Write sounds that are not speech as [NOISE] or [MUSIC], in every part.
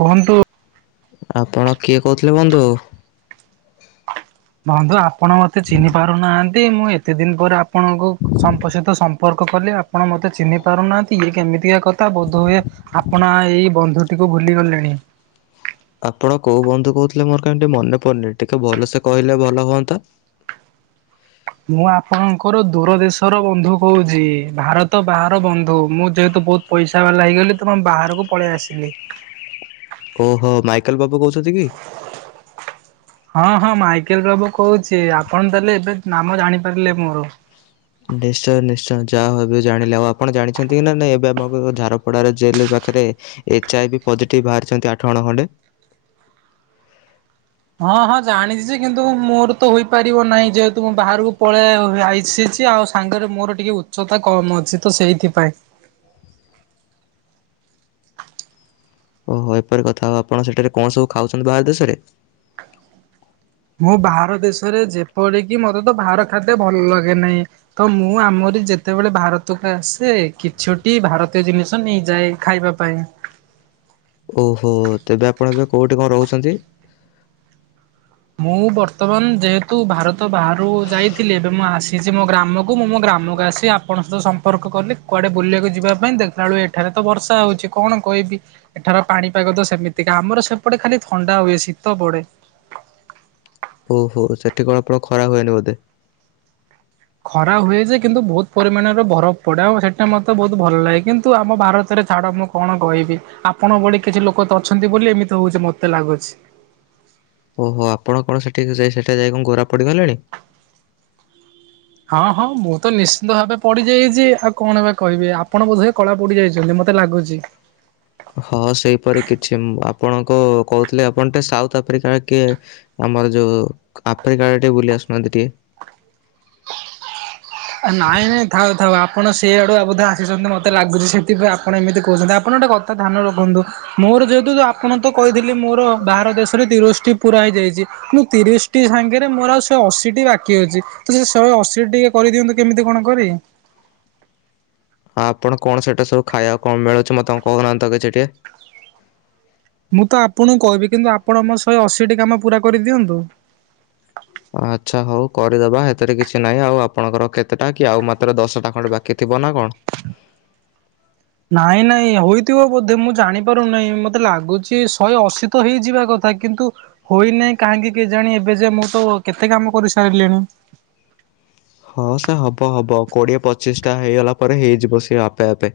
କୁହନ୍ତୁ। ଆପଣ କିଏ କହୁଥିଲେ ବନ୍ଧୁ? ବନ୍ଧୁ ଆପଣ ମତେ ଚିହ୍ନି ପାରୁନାହାନ୍ତି ମୁଁ ଏତେ ଦିନ ପରେ ଆପଣଙ୍କୁ ସମ୍ପ ସହିତ ସମ୍ପର୍କ କଲେ ଆପଣ ମତେ ଚିହ୍ନି ପାରୁନାହାନ୍ତି ଇଏ କେମିତିକା କଥା ବୋଧ ହୁଏ ଆପଣ ଏଇ ବନ୍ଧୁଟିକୁ ଭୁଲି ଗଲେଣି। ଆପଣ କୋଉ ବନ୍ଧୁ କହୁଥିଲେ ମୋର କାହିଁ ମନେ ପଡୁନି ଟିକେ ଭଲସେ କହିଲେ ଭଲ ହୁଅନ୍ତା। ମୁଁ ଆପଣଙ୍କର ଦୂର ଦେଶର ବନ୍ଧୁ କହୁଛି ଭାରତ ବାହାର ବନ୍ଧୁ ମୁଁ ଯେହେତୁ ବହୁତ ପଇସା ବାଲା ହେଇଗଲି ତମ ବାହାରକୁ ପଳେଇ ଆସିଲି। ଓହୋ ମାଇକେଲ ବାବୁ କହୁଛନ୍ତି କି? ହଁ ହଁ ମାଇକେଲ ବାବୁ କହୁଛି ଆପଣ ତାହେଲେ ଏବେ ନାମ ଜାଣିପାରିଲେ ମୋର। ନିଶ୍ଚୟ ନିଶ୍ଚୟ ଯାହାବବେ ଜାଣିଲେ ଆଉ ଆପଣ ଜାଣିଛନ୍ତି କି ନା ନାଁ ଏବେ ଆମ ଝାରପଡ଼ାର ଜେଲ ପାଖରେ ଏଚ୍ ଆଇ ବି ପଜିଟିଭ୍ ବାହାରିଛନ୍ତି ଆଠ ଜଣ ଖଣ୍ଡେ। ହଁ ହଁ ଜାଣିଛିଛି କିନ୍ତୁ ମୋର ତ ହେପାରିବ ନାହିଁ ଯେହେତୁ ମୁଁ ବାହାରକୁ ପଳେଇ ଆଇସିଛି ଆଉ ସାଙ୍ଗରେ ମୋର ଟିକେ ଉଚ୍ଚତା କମ ଅଛି ତ ସେଇଥିପାଇଁ। ଓହୋ ଏପରି କଥା ହଉ ଆପଣ ସେଠାରେ କଣ ସବୁ ଖାଉଛନ୍ତି ବାହାର ଦେଶରେ? ମୁଁ ବାହାର ଦେଶରେ ଯେପରିକି ମତେ ତ ବାହାର ଖାଦ୍ୟ ଭଲ ଲାଗେ ନାହିଁ। ତ ମୁଁ ଆମରି ଯେତେବେଳେ ଭାରତକୁ ଆସେ କିଛଟି ଭାରତୀୟ ଜିନିଷ ନେଇଯାଏ। ଖାଇବା ପାଇଁ। ଓହୋ ତେବେ ଆପଣ ଏବେ କୋଉଠି କଣ ରହୁଛନ୍ତି? ମୁଁ ବର୍ତ୍ତମାନ ଯେହେତୁ ଭାରତ ବାହାରୁକୁ ଯାଇଥିଲି ଏବେ ମୁଁ ଆସିଛି ମୋ ଗ୍ରାମକୁ ମୁଁ ମୋ ଗ୍ରାମକୁ ଆସିଛି ସେ ଆପଣଙ୍କ ସହିତ ସମ୍ପର୍କ କଲି କୁଆଡେ ବୁଲିବାକୁ ଯିବା ପାଇଁ ଦେଖିଲା ବେଳୁ ଏଠାରେ ତ ବର୍ଷା ହେଉଛି କଣ କହିବି। ଏଠାର ପାଣିପାଗ ତ ସେମିତିକା। ଆମର ସେପଟେ ଖାଲି ଥଣ୍ଡା ହୁଏ ଶୀତ ପଡେ। ଓହୋ! ସେଠି କଣ ଆପଣ ଖରା ହୁଏନି ବୋଧେ। ଖରା ହୁଏ ଯେ କିନ୍ତୁ ବହୁତ ପରିମାଣରେ ବରଫ ପଡେ। ଆଉ ସେଇଟା ମତେ ବହୁତ ଭଲ ଲାଗେ କିନ୍ତୁ ଆମ ଭାରତରେ ଛାଡ କଣ କହିବି ଆପଣ ଭଳି କିଛି ଲୋକ ତ ଅଛନ୍ତି ବୋଲି ଏମିତି ହଉଛି ମତେ ଲାଗୁଛି। ଓହୋ ଆପଣ କଣ ସେଠି ଯାଇ ସେଠ ଯାଇ କଣ ଘରା ପଡ଼ିଗଲେଣି। ହଁ ହଁ ମୁଁ ତ ନିଶ୍ଚିନ୍ତ ଭାବେ ପଡିଯାଇଛି ଆଉ କଣ ଏବା କହିବି ଆପଣ ବୋଧେ। କଳା ପୋଡି ଯାଇଛନ୍ତି ମତେ ଲାଗୁଛି। ହଁ ସେଇପରି କିଛି ଆପଣଙ୍କ କହୁଥିଲେ ଆପଣ ଟେ ସାଉଥ ଆଫ୍ରିକା କିଏ ଆମର ଯୋଉ ଆଫ୍ରିକା ଟିକେ ବୁଲି ଆସୁନାହାନ୍ତି ଟିକେ। ନାଇଁ ନାଇଁ ଥାଉ ଥାଉ ଆପଣ ସେଇଆଡୁ ବୋଧେ ଆସିଛନ୍ତି ମତେ ଲାଗୁଛି ସେ। ଏଥିପାଇଁ ଆପଣ ଏମିତି କହୁଛନ୍ତି ଆପଣ ଗୋଟେ କଥା ଧ୍ୟାନ ରଖନ୍ତୁ। ମୋର ଯେହେତୁ ଆପଣ ତ କହିଥିଲେ ମୋର ବାହାର ଦେଶରେ ତିରିଶଟି ପୁରା ହେଇଯାଇଛି। ମୁଁ ତିରିଶ ଟି ସାଙ୍ଗରେ ମୋର ଆଉ ସେ ଅଶୀଟି ବାକି ଅଛି ତ ସେ ଶହେ ଅଶୀ ଟିଏ କରିଦିଅନ୍ତୁ କେମିତି କଣ କରି। ହଁ ଆପଣ କଣ ସେଟା ସବୁ ଖାଇବା କଣ ମିଳୁଛି ମତେ ତେ କହୁନାହାନ୍ତି ତ କିଛି ଟିକେ। ମୁଁ ତ ଆପଣଙ୍କୁ କହିବି କିନ୍ତୁ ଆପଣ ମୋ ଶହେ ଅଶୀଟି କାମ ପୁରା କରିଦିଅନ୍ତୁ। ଆଚ୍ଛା ହଉ କରିଦବା ଏଥିରେ କିଛି ନାହିଁ ଆଉ ଆପଣଙ୍କର କେତେଟା କି ଆଉ ମାତ୍ର ଦଶଟା ଖଣ୍ଡେ ବାକି ଥିବ ନା କଣ। ନାଇଁ ନାଇଁ ହୋଇଥିବ ବୋଧେ ମୁଁ ଜାଣିପାରୁନାହିଁ ମତେ ଲାଗୁଛି ଶହେ ଅଶୀ ତ ହେଇଯିବା କଥା କିନ୍ତୁ। ହୋଇନହିଁ କାହିଁକି କେ ଜାଣି ଏବେ ଯେ ମୁଁ ତ କେତେ କାମ କରି ସାରିଲିଣି। ହଁ ସେ ହବ ହବ କୋଡିଏ ପଚିଶ ଟା ହେଇଗଲା ପରେ ହେଇଯିବ ସେି ଆପେ ଆପେ।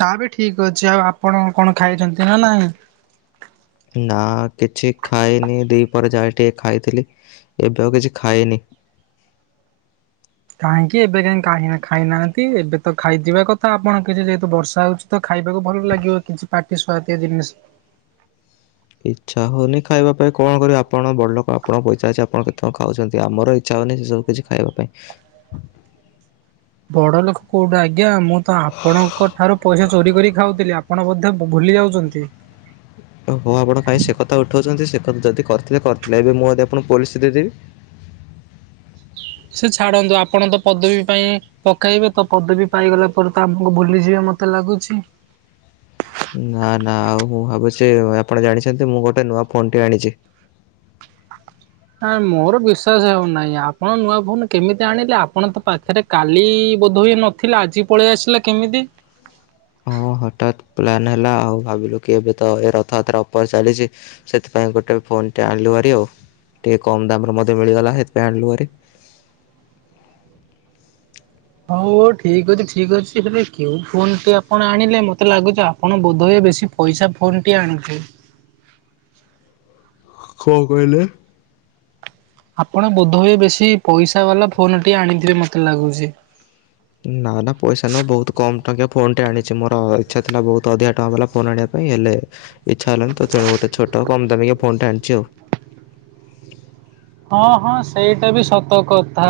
ତା ବି ଠିକ ଅଛି ଆଉ ଆପଣ କଣ ଖାଇଛନ୍ତି ନା ନାଇଁ? ନା କିଛି ଖାଇନି ଦି ପରେ ଯାଏ ଟିକେ ଖାଇଥିଲି ଏବେ ଆଉ କିଛି ଖାଇନି। କାହିଁକି ଏବେ କାହିଁ କା ଖାଇନାହାନ୍ତି? ଏବେ ତ ଖାଇଯିବା କଥା ଆପଣ କିଛି ଯେହେତୁ ବର୍ଷା ହଉଛି। ତ ଖାଇବାକୁ ଭଲ ଲାଗିବ କିଛି ପାଟି ସୁଆତିଆ ଜିନିଷ। ଇଚ୍ଛା ହଉନି ଖାଇବା ପାଇଁ କଣିବି ଆପଣ ବଡ଼ଲୋକ ଆପଣଙ୍କ ପଇସା ଅଛି। ଆପଣ କେତେ କଣ ଖାଉଛନ୍ତି ଆମର ଇଚ୍ଛା ହଉନି ସେ ସବୁ। ଖାଇବା ପାଇଁ। ବଡ ଲୋକ କୋଉଠି ଆଜ୍ଞା। ମୁଁ ତ ଆପଣ ଙ୍କ ଠାରୁ ପଇସା ଚୋରି କରି ଖାଉଥିଲେ। ଆପଣ ବୋ ଭୁଲି ଯାଉଛନ୍ତି। ଓ ହୋ ଆପଣ କାଇହିଁ ସେ କଥା ଉଠଉଛନ୍ତି। ସେ କଥା ଯଦି କରିଥିଲେ କରିଥିଲେ ଏବେ ମୁଁ ଯଦି ଆପଣଙ୍କୁ ପୋଲିସ ଦେଇଦେବି ସେ ଛାଡନ୍ତୁ ଆପଣ ତ ପଦବୀ ପାଇଁ ପକେଇବେ ତ ପଦବୀ ପାଇଗଲା ପରେ ତ ଆମକୁ ଭୁଲିଯିବା ମତେ ଲାଗୁଛି। ନା ନା ଆଉ ମୁଁ ଭାବୁଛି ଆପଣ ଜାଣିଛନ୍ତି ମୁଁ ଗୋଟେ ନୂଆ ଫୋନ ଟି ଆଣିଛି। ହ ମୋର ବିଶ୍ଵାସ ହଉନାହିଁ ଆପଣ ନୂଆ ଫୋନ କେମିତି ଆଣିଲେ। ଆପଣ ତ ପାଖରେ କାଲି ବୋଧ ହୁଏ ନଥିଲା, ଆଜି ପଳେଇ ଆସିଲା କେମିତି? ହଁ ହଠାତ୍ ପ୍ଲନ୍ ହେଲା। ଆଉ ଭାବିଲୁ କି ଏବେ ତ ଏ ରଥଯାତ୍ରା ଉପର ଚାଲିଛି। ସେଥିପାଇଁ ଗୋଟେ ଫୋନ ଆଣିଲୁ। ଆଉ ଟିକେ କମ ଦାମରେ ମିଳିଗଲା ସେଥିପାଇଁ ଆଣିଲୁ। ହଉ ହଉ ଠିକ ଅଛି ଠିକ ଅଛି। ହେଲେ କେଉଁ ଫୋନଟି ଆପଣ ଆଣିଲେ ମତେ ଲାଗୁଛ ଆଉ। ଆପଣ ବୋଧଏ ବେଶୀ ପଇସା ଫୋନ୍ଟିଏ ଆଣି କଣ କହିଲେ? ଆପଣ ବୋଧ ହୁଁଏ ବେଶୀ ପଇସା ବାଲା ଫୋନ ଟି ଆଣିଥିବେ ମତେ ଲାଗୁଛି। ନା ନା ପଇସା ନୁହଁ ବହୁତ କମ୍ ଟଙ୍କି ଫୋନଟେ ଆଣିଛି। ମୋର ଇଚ୍ଛା ଥିଲା ବହୁତ ଅଧିକା ଟଙ୍କା ବାଲା ଫୋନ୍ ଆଣିବା ପାଇଁ ହେଲେ ଇଛାଲାଣି ତଣୁ ଗୋଟ ଛୋଟ ଆ କମ ତମେ ଫୋ ଟେ ଆଣିଛି ଆଉ। ହଁ ହଁ ସେଇଟା ବି ସତ କଥା।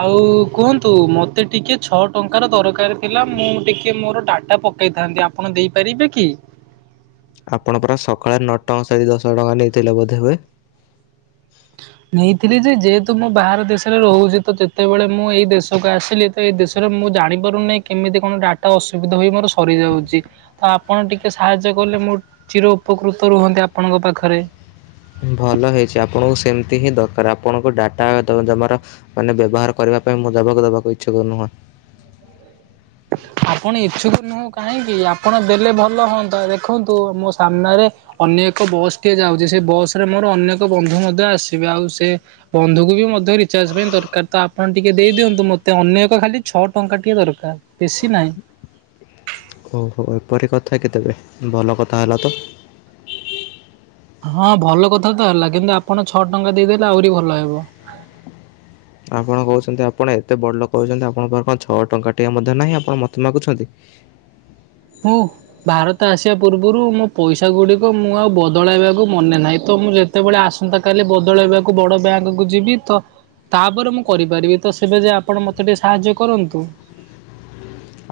ଆଉ କୁହନ୍ତୁ ମତେ ଟିକେ ଛଅ ଟଙ୍କାର ଦରକାର ଥିଲା। ମୁଁ ଟିକେ ମୋର ଡାଟା ପକ ପକେଇଥାନ୍ତି। ଆପଣ ଦେଇପାରିବେ କି? ଆପଣ ପରା ସକାଳେ ନଅ ଟଙ୍କା ସାରି ଦଶ ଟଙ୍କା ନେଇଥିଲେ ବୋଧେ ହୁଏ। ନେଇଥିଲି ଯେ ଯେହେତୁ ମୁଁ ବାହାର ଦେଶରେ ରହୁଛି ତ ଯେତେବେଳେ ମୁଁ ଏଇ ଦେଶକୁ ଆସିଲି। ତ ଏଇ ଦେଶରେ ମୁଁ ଜାଣିପାରୁନହିଁ କେମିତି କଣ ଡାଟା ଅସୁବିଧା ହ ମୋର ସରିଯାଉଛି। ତ ଆପଣ ଟିକେ ସାହାଯ୍ୟ କଲେ ମୋ ଚିର ଉପକୃତ ରୁହନ୍ତି ଆପଣଙ୍କ ପାଖରେ। ଭଲ ହେଇଛି। ଆପଣଙ୍କୁ ସେମିତି ହିଁ ଦରକାର। ଆପଣଙ୍କୁ ଡାଟା ଦେବାର ମାନେ ବ୍ୟବହାର କରିବା ପାଇଁ ମୁଁ ଦବାକ ଦବାକୁ ଇଚ୍ଛୁକ ନୁହଁ। ଆପଣ ଇଚ୍ଛୁକ ନୁହଁ କାହିଁକି ଆପଣ ଦେଲେ ଭଲ ହୁଅନ୍ତା ଦେଖନ୍ତୁ ମୋ ସାମ୍ନାରେ ଅନ୍ୟ ଏକ ବସ୍ ଟିଏ ଯାଉଛି ସେ ବସ ରେ ମୋର ଅନେକ ବନ୍ଧୁ ମଧ୍ୟ ଆସିବେ ଆଉ ସେ ବନ୍ଧୁକୁ ବି ମଧ୍ୟ ରିଚାର୍ଜ ପାଇଁ ଦରକାର ତ ଆପଣ ଟିକେ ଦେଇ ଦିଅନ୍ତୁ ମତେ ଅନେ ଏକ ଖାଲି ଛଅ ଟଙ୍କା ଟିକେ ଦରକାର। ବେଶୀ ନାହିଁ। ଓହୋ ଏପରି କଥା କି ତେବେ ଭଲ କଥା ହେଲା ତ। ହଁ ଭଲ କଥା ତ ହେଲା କିନ୍ତୁ ଆପଣ ଛଅ ଟଙ୍କା ଦେଇଦେଲେ ଆହୁରି ଭଲ ହେବ। ଆପଣ କହୁଛନ୍ତି ଆପଣ ଏତେ ବଡ଼ ଲୋକ କହୁଛନ୍ତି ଆପଣଙ୍କ ପାଖ କଣ ଛଅ ଟଙ୍କା ଟିକେ ମଧ୍ୟ ନାହିଁ ଆପଣ ମୋତେ ମାଗୁଛନ୍ତି। ହୁଁ। ଭାରତ ଆସିବା ପୂର୍ବରୁ ମୋ ପଇସା ଗୁଡିକ ମୁଁ ଆଉ ବଦଳାଇବାକୁ ମନେ ନାହିଁ ତ ମୁଁ ଯେ ତେବେଳେ ଆସନ୍ତା କାଲି ବଦଳେଇବାକୁ ବଡ ବ୍ୟାଙ୍କ କୁ ଯିବି ତ ତାପରେ ମୁଁ କରିପାରିବି ତ ସେବେ ଯେ ଆପଣ ମୋତେ ଟିକେ ସାହାଯ୍ୟ କରନ୍ତୁ।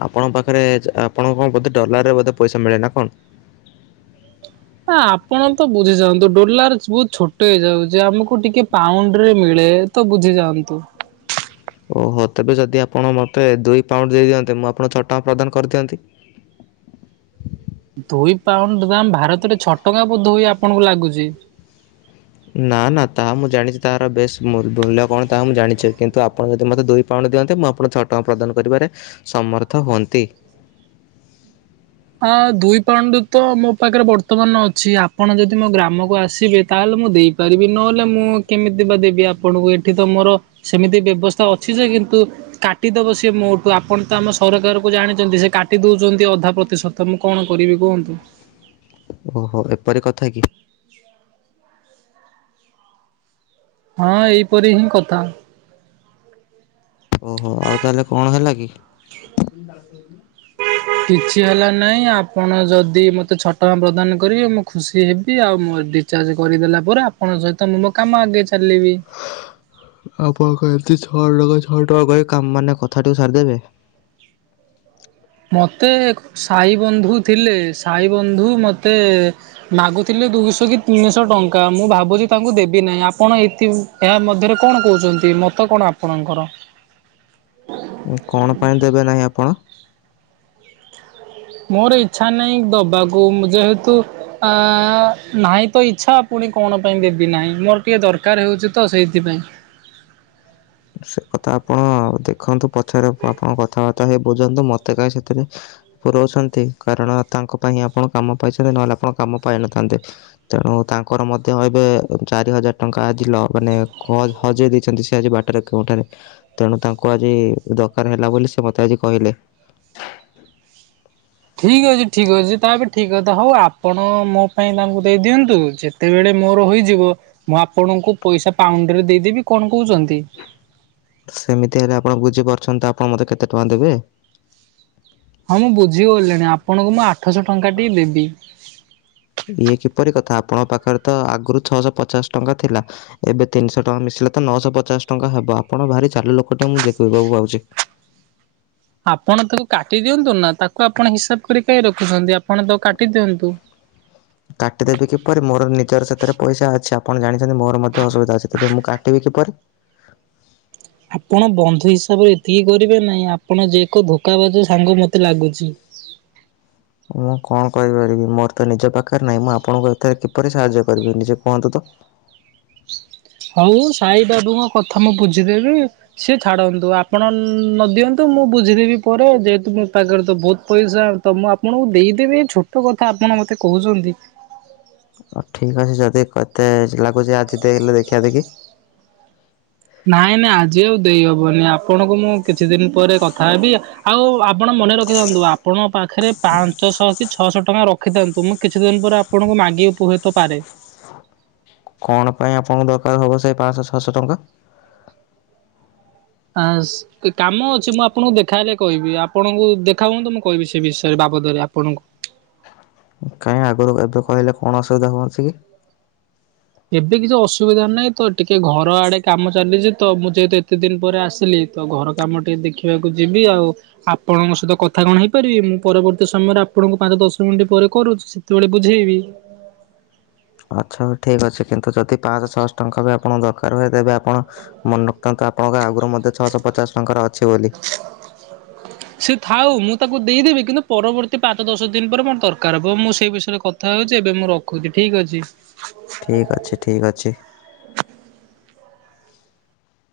ଆପଣ ପାଖରେ ଆପଣଙ୍କ କଣ ବୋଧେ ଡଲାର ରେ ବୋଧେ ପଇସା ମିଳେ ନା କଣ? ନା ଆପଣ ତ ବୁଝି ଯାଆନ୍ତୁ ଡୋଲାର ବହୁତ ଛୋଟ ହେଇଯାଉଛି ଆମକୁ ଟିକେ ପାଉଣ୍ଡୁ ରେ ମିଳେ। ତ ବୁଝିଯାଆନ୍ତୁ। ଓହୋ ତେବେ ଯଦି ଆପଣ ମୋତେ ଦୁଇ ପାଉଣ୍ଡୁ ଦେଇଦିଅନ୍ତେ ମୁଁ ଆପଣ ଛଅଟ ଟଙ୍କା ପ୍ରଦାନ କରିଦିଅନ୍ତି। ଦୁଇ ପାଉଣ୍ଡୁ ଦାମ ଭାରତରେ ଛଅ ଟଙ୍କା ବୋଧେ ହୁଏ ଆପଣଙ୍କୁ ଲାଗୁଛି। ନା ନା ତାହା ମୁଁ ଜାଣିଛି ତହାର ବେଶ ମୂଲ୍ୟ କଣ ତାହା ମୁଁ ଜାଣିଛି କିନ୍ତୁ ଆପଣ ଯଦି ମୋତେ ଦୁଇ ପଉଣୁ ଦିଅନ୍ତେ ମୁଁ ଆପଣଙ୍କୁ ଛଅ ଟଙ୍କା ପ୍ରଦାନ କରିବାରେ ସମର୍ଥ ହୁଅନ୍ତି। ଆ ଦୁଇ ପାଉଣ୍ଡୁ ତ ମୋ ପାଖରେ ବର୍ତ୍ତମାନ ଅଛି। ଆପଣ ଯଦି ମୋ ଗ୍ରାମକୁ ଆସିବେ ତାହେଲେ ମୁଁ ଦେଇ ପାରିବି ନହେଲେ ମୁଁ କେମିତି ବା ଦେବି ଆପଣଙ୍କୁ ଏଠି ତ ମୋର ସେମିତି ବ୍ୟବସ୍ଥା ଅଛି ଯେ କିନ୍ତୁ କାଟିଦବ ସିଏ ମୋଠୁ ଆପଣ ତ ଆମ ସରକାର କୁ ଜାଣିଛନ୍ତି ସେ କାଟି ଦଉଛନ୍ତି ଅଧା ପ୍ର ଏତେ ସତ ମୁଁ କ ଣ କରିବି କୁହନ୍ତୁ। ଓହୋ ଏପରି କଥା କି? ହଁ ଏଇପରି ହିଁ କଥା। ଓହୋ ଆଉ ତାହେଲେ କଣ ହେଲା କି? ା କରଥିଲ କିଛି ହେଲା ନାହିଁ ଆପଣ ଯଦି ମୋତେ ଛଅ ଟଙ୍କା ପ୍ରଦାନ କରିବେ ମୁଁ ଖୁସି ହେବି ଆଉ ମୁଁ ରିଚାର୍ଜ କରିଦେଲା ପରେ ଆପଣଙ୍କ ସହିତ ମୁଁ ମୋ କାମ ଆଗେ ଚାଲିବି ଆପଣଙ୍କ ଏମିତି ଛ ଟଙ୍କା ଛଅ ଟଙ୍କା କହି କା ମାନେ କଥା ଟି ସାରିଦେବେ। ମତେ ସାଇ ବନ୍ଧୁ ଥିଲେ ସାଇ ବନ୍ଧୁ ମତେ ମାଗୁଥିଲେ ଦୁଇଶହ କି ତିନିଶହ ଟଙ୍କା ମୁଁ ଭାବୁଛି ତାଙ୍କୁ ଦେବି ନାହିଁ ଆପଣ ଏତି ଏହା ମଧ୍ୟରେ କଣ କହୁଛନ୍ତି ମତ କଣ ଆପଣଙ୍କର? କଣ ପାଇଁ ଦେବେ ନାହିଁ ଆପଣ? ମୋର ଇଚଛା ନାହିଁ ଦବାକୁ ଯେହେତୁ ଆ ନାହିଁ ତ ଇଚ୍ଛା ପୁଣି କଣ ପାଇଁ ଦେବି ନାହିଁ ମୋର ଟିକେ ଦରକାର ହେଉଛି ତ ସେଇଥିପାଇଁ। ସେ କଥା ଆପଣ ଦେଖନ୍ତୁ ପଛରେ ଆପଣ କଥାବାର୍ତ୍ତା ହେଇ ବୁଝନ୍ତୁ ମତେ କାହିଁ ସେଥିରେ ପୁରଉସନ୍ତି କାରଣ ତାଙ୍କ ପାଇଁ ହିଁ ଆପଣ କାମ ପାଇଛନ୍ତି ନହେଲେ ଆପଣ କାମ ପାଇନଥାନ୍ତେ। ତେଣୁ ତାଙ୍କର ମଧ୍ୟ ଏବେ ଚାରି ହଜାର ଟଙ୍କା ଆଜିିଲ ମାନେ ହଜେଇ ଦେଇଛନ୍ତି ସେ ଆଜି ବାଟ କେଉଁଠାରେ କେଉଁଠାରେ ତେଣୁ ତାଙ୍କୁ ଆଜି ଦରକାର ହେଲା ବୋଲି ସେ ମତେ ଆଜି କହିଲେ। ଠିକ୍ ଅଛି ଠିକ୍ ଅଛି ତା ବି ଠିକ କଥା ହଉ ଆପଣ ମୋ ପାଇଁ ତାଙ୍କୁ ଦେଇଦିଅନ୍ତୁ ଯେ ତେବେଳେ ମୋର ହେଯିବ ମୁଁ ଆପଣଙ୍କୁ ପଇସା ପାଉଣ୍ଡରେ ଦେଇଦେବି କଣ କହୁଛନ୍ତି? ସେମିତି ହେଲେ ଆପଣ ବୁଝିପାରୁଛନ୍ତି ତ ଆପଣ ମତେ କେତେ ଟଙ୍କା ଦେବେ? ହଁ ମୁଁ ବୁଝିଗିଲିଣି ଆପଣଙ୍କୁ ମୁଁ ଆଠଶହ ଟଙ୍କା ଟିକେ ଦେବି। ଇଏ କିପରି କଥା ଆପଣଙ୍କ ପାଖରେ ତ ଆଗରୁ ଛଅଶହ ପଚାଶ ଟଙ୍କା ଥିଲା। ଏବେ ତିନିଶହ ଟଙ୍କା ମିଶିଲେ ତ ନଅଶହ ପଚାଶ ଟଙ୍କା ହବ ଆପଣ ଭାରି ଚାଲୁ ଲୋକ କିଏ ମୁଁ ଦେଖିବାକୁ ପାଉଛି। ଆପଣ ତାକୁ କାଟି ଦିଅନ୍ତୁ ନା ତାକୁ ଆପଣ ହିସାବ କରି କାହି ରଖୁଛନ୍ତି ଆପଣ ତାକୁ କାଟି ଦିଅନ୍ତୁ। କାଟିଦେବି କିପରି ମୋର ନିଜର ସାଥିରେ ପଇସା ଅଛି ଆପଣ ଜାଣିଛନ୍ତି ମୋର ମଧ୍ୟ ଅସୁବିଧା ଅଛି ତେବେ ମୁଁ କାଟିବି କିପରି। ଆପଣ ବନ୍ଧୁ ହିସାବରେ ଏତିକି କରିବେ ନାହିଁ ଆପଣ ଯେଏ ଏକ ଧୋକା ବାଜ ସାଙ୍ଗ ମତେ ଲାଗୁଛି। ମୁଁ କଣ କରିପାରିବି ମୋର ତ ନିଜ ପାଖରେ ନାହିଁ ମୁଁ ଆପଣଙ୍କୁ ଏଥରେ କିପରି ସାହାଯ୍ୟ କରିବି ନିଜେ କୁହନ୍ତୁ ତ। ହଉ ସାଇ ବାବୁଙ୍କ କଥା ମୁଁ ବୁଝିଦେବି ସିଏ ଛାଡ଼ନ୍ତୁ ଆପଣ ନଦିଅନ୍ତୁ ମୁଁ ବୁଝିଦେବି ପରେ ଯେହେତୁ ମୋ ପାଖରେ ତ ବହୁତ ପଇସା ତ ମୁଁ ଆପଣଙ୍କୁ ଦେଇଦେବି ଏଇ ଛୋଟ କଥା ଆପଣ ମତେ କହୁଚନ୍ତି। ହଉ ଠିକ୍ ଅଛି ଯଦି କେତେ ଲାଗୁଚି ଆଜି ଦେଇଲେ ଦେଖିିବା ଦେଖି। ନାଇଁ ନାଇଁ ଆଜି ଆଉ ଦେଇହବନି ଆପଣଙ୍କୁ ମୁଁ କିଛି ଦିନ ପରେ କଥା ହେବି ଉ ଆଉ ଆପଣ ମନେ ରଖିଥାନ୍ତୁ ଆପଣଙ୍କ ପାଖରେ ପାଞ୍ଚଶହ କି ଛଅଶହ ଟଙ୍କା ରଖିଥାନ୍ତୁ ମୁଁ କିଛି ଦିନ ପରେ ଆପ ଆପଣଙ୍କୁ ମାଗି ଉପତ ପାରେ କଣ ପାଇଁ ଆପଣଙ୍କୁ ଦରକାର ହବ ସେଇ ପାଞ୍ଚଶହ ଛଅଶହ ଟଙ୍କା? ଆସ୍ କାମ ଅଛି ମୁଁ ଆପଣଙ୍କୁ ଦେଖାହଲେ କହିବି ଆପଣଙ୍କୁ ଦେଖା ହୁଅନ୍ତୁ ମୁଁ କହିବି ସେ ବିଷୟରେ ବାବଦରେ ଆପଣଙ୍କୁ। କାଇଁ ଆଗରୁ ଏବେ କହିଲ କଣ ଅସୁବିଧା ହୁଅଛି କି? ଏବେ କିଛି ଅସୁବିଧା ନାହିଁ ତ ଟିକେ ଘର ଆଡେ କାମ ଚାଲିଛି ତ ମୁଁ ଯେହେତୁ ଏତେ ଦିନ ପରେ ଆସିଲି ତ ଘର କାମ ଟିକେ ଦେଖିବାକୁ ଯିବି ଆଉ ଆପଣଙ୍କ ସହିତ କଥା କଣ ହେଇପାରିବି ମୁଁ ପରବର୍ତ୍ତୀ ସମୟରେ ଆପଣଙ୍କୁ ପାଞ୍ଚ ଦଶ ମିନିଟ୍ ପରେ କରୁଚି ସେତେବେଳେ ବୁଝେଇବି ଆଚ୍ଛା ଠିକ୍ ଅଛି କିନ୍ତୁ ଯଦି ପାଞ୍ଚଶହ ଛଅଶହ ଟଙ୍କା ବି ଆପଣଙ୍କୁ ଦରକାର ହୁଏ ତେବେ ଆପଣ ମନେପକାନ୍ତୁ ଆପଣଙ୍କ ଆଗରୁ ମଧ୍ୟ ଛଅଶହ ପଚାଶ ଟଙ୍କାର ଅଛି ବୋଲି। [INAUDIBLE] ସେ ଥାଉ ମୁଁ ତାକୁ ଦେଇଦେବି କିନ୍ତୁ ପରବର୍ତ୍ତୀ ପାଞ୍ଚ ଦଶ ଦିନ ପରେ ମୋର ଦରକାର ହବ ମୁଁ ସେଇ ବିଷୟରେ କ କଥା ହଉଚି ଏବେ ମୁଁ ରଖୁଚି ଠିକ୍ ଅଛି। ଠିକ୍ ଅଛି ଠିକ୍ ଅଛି।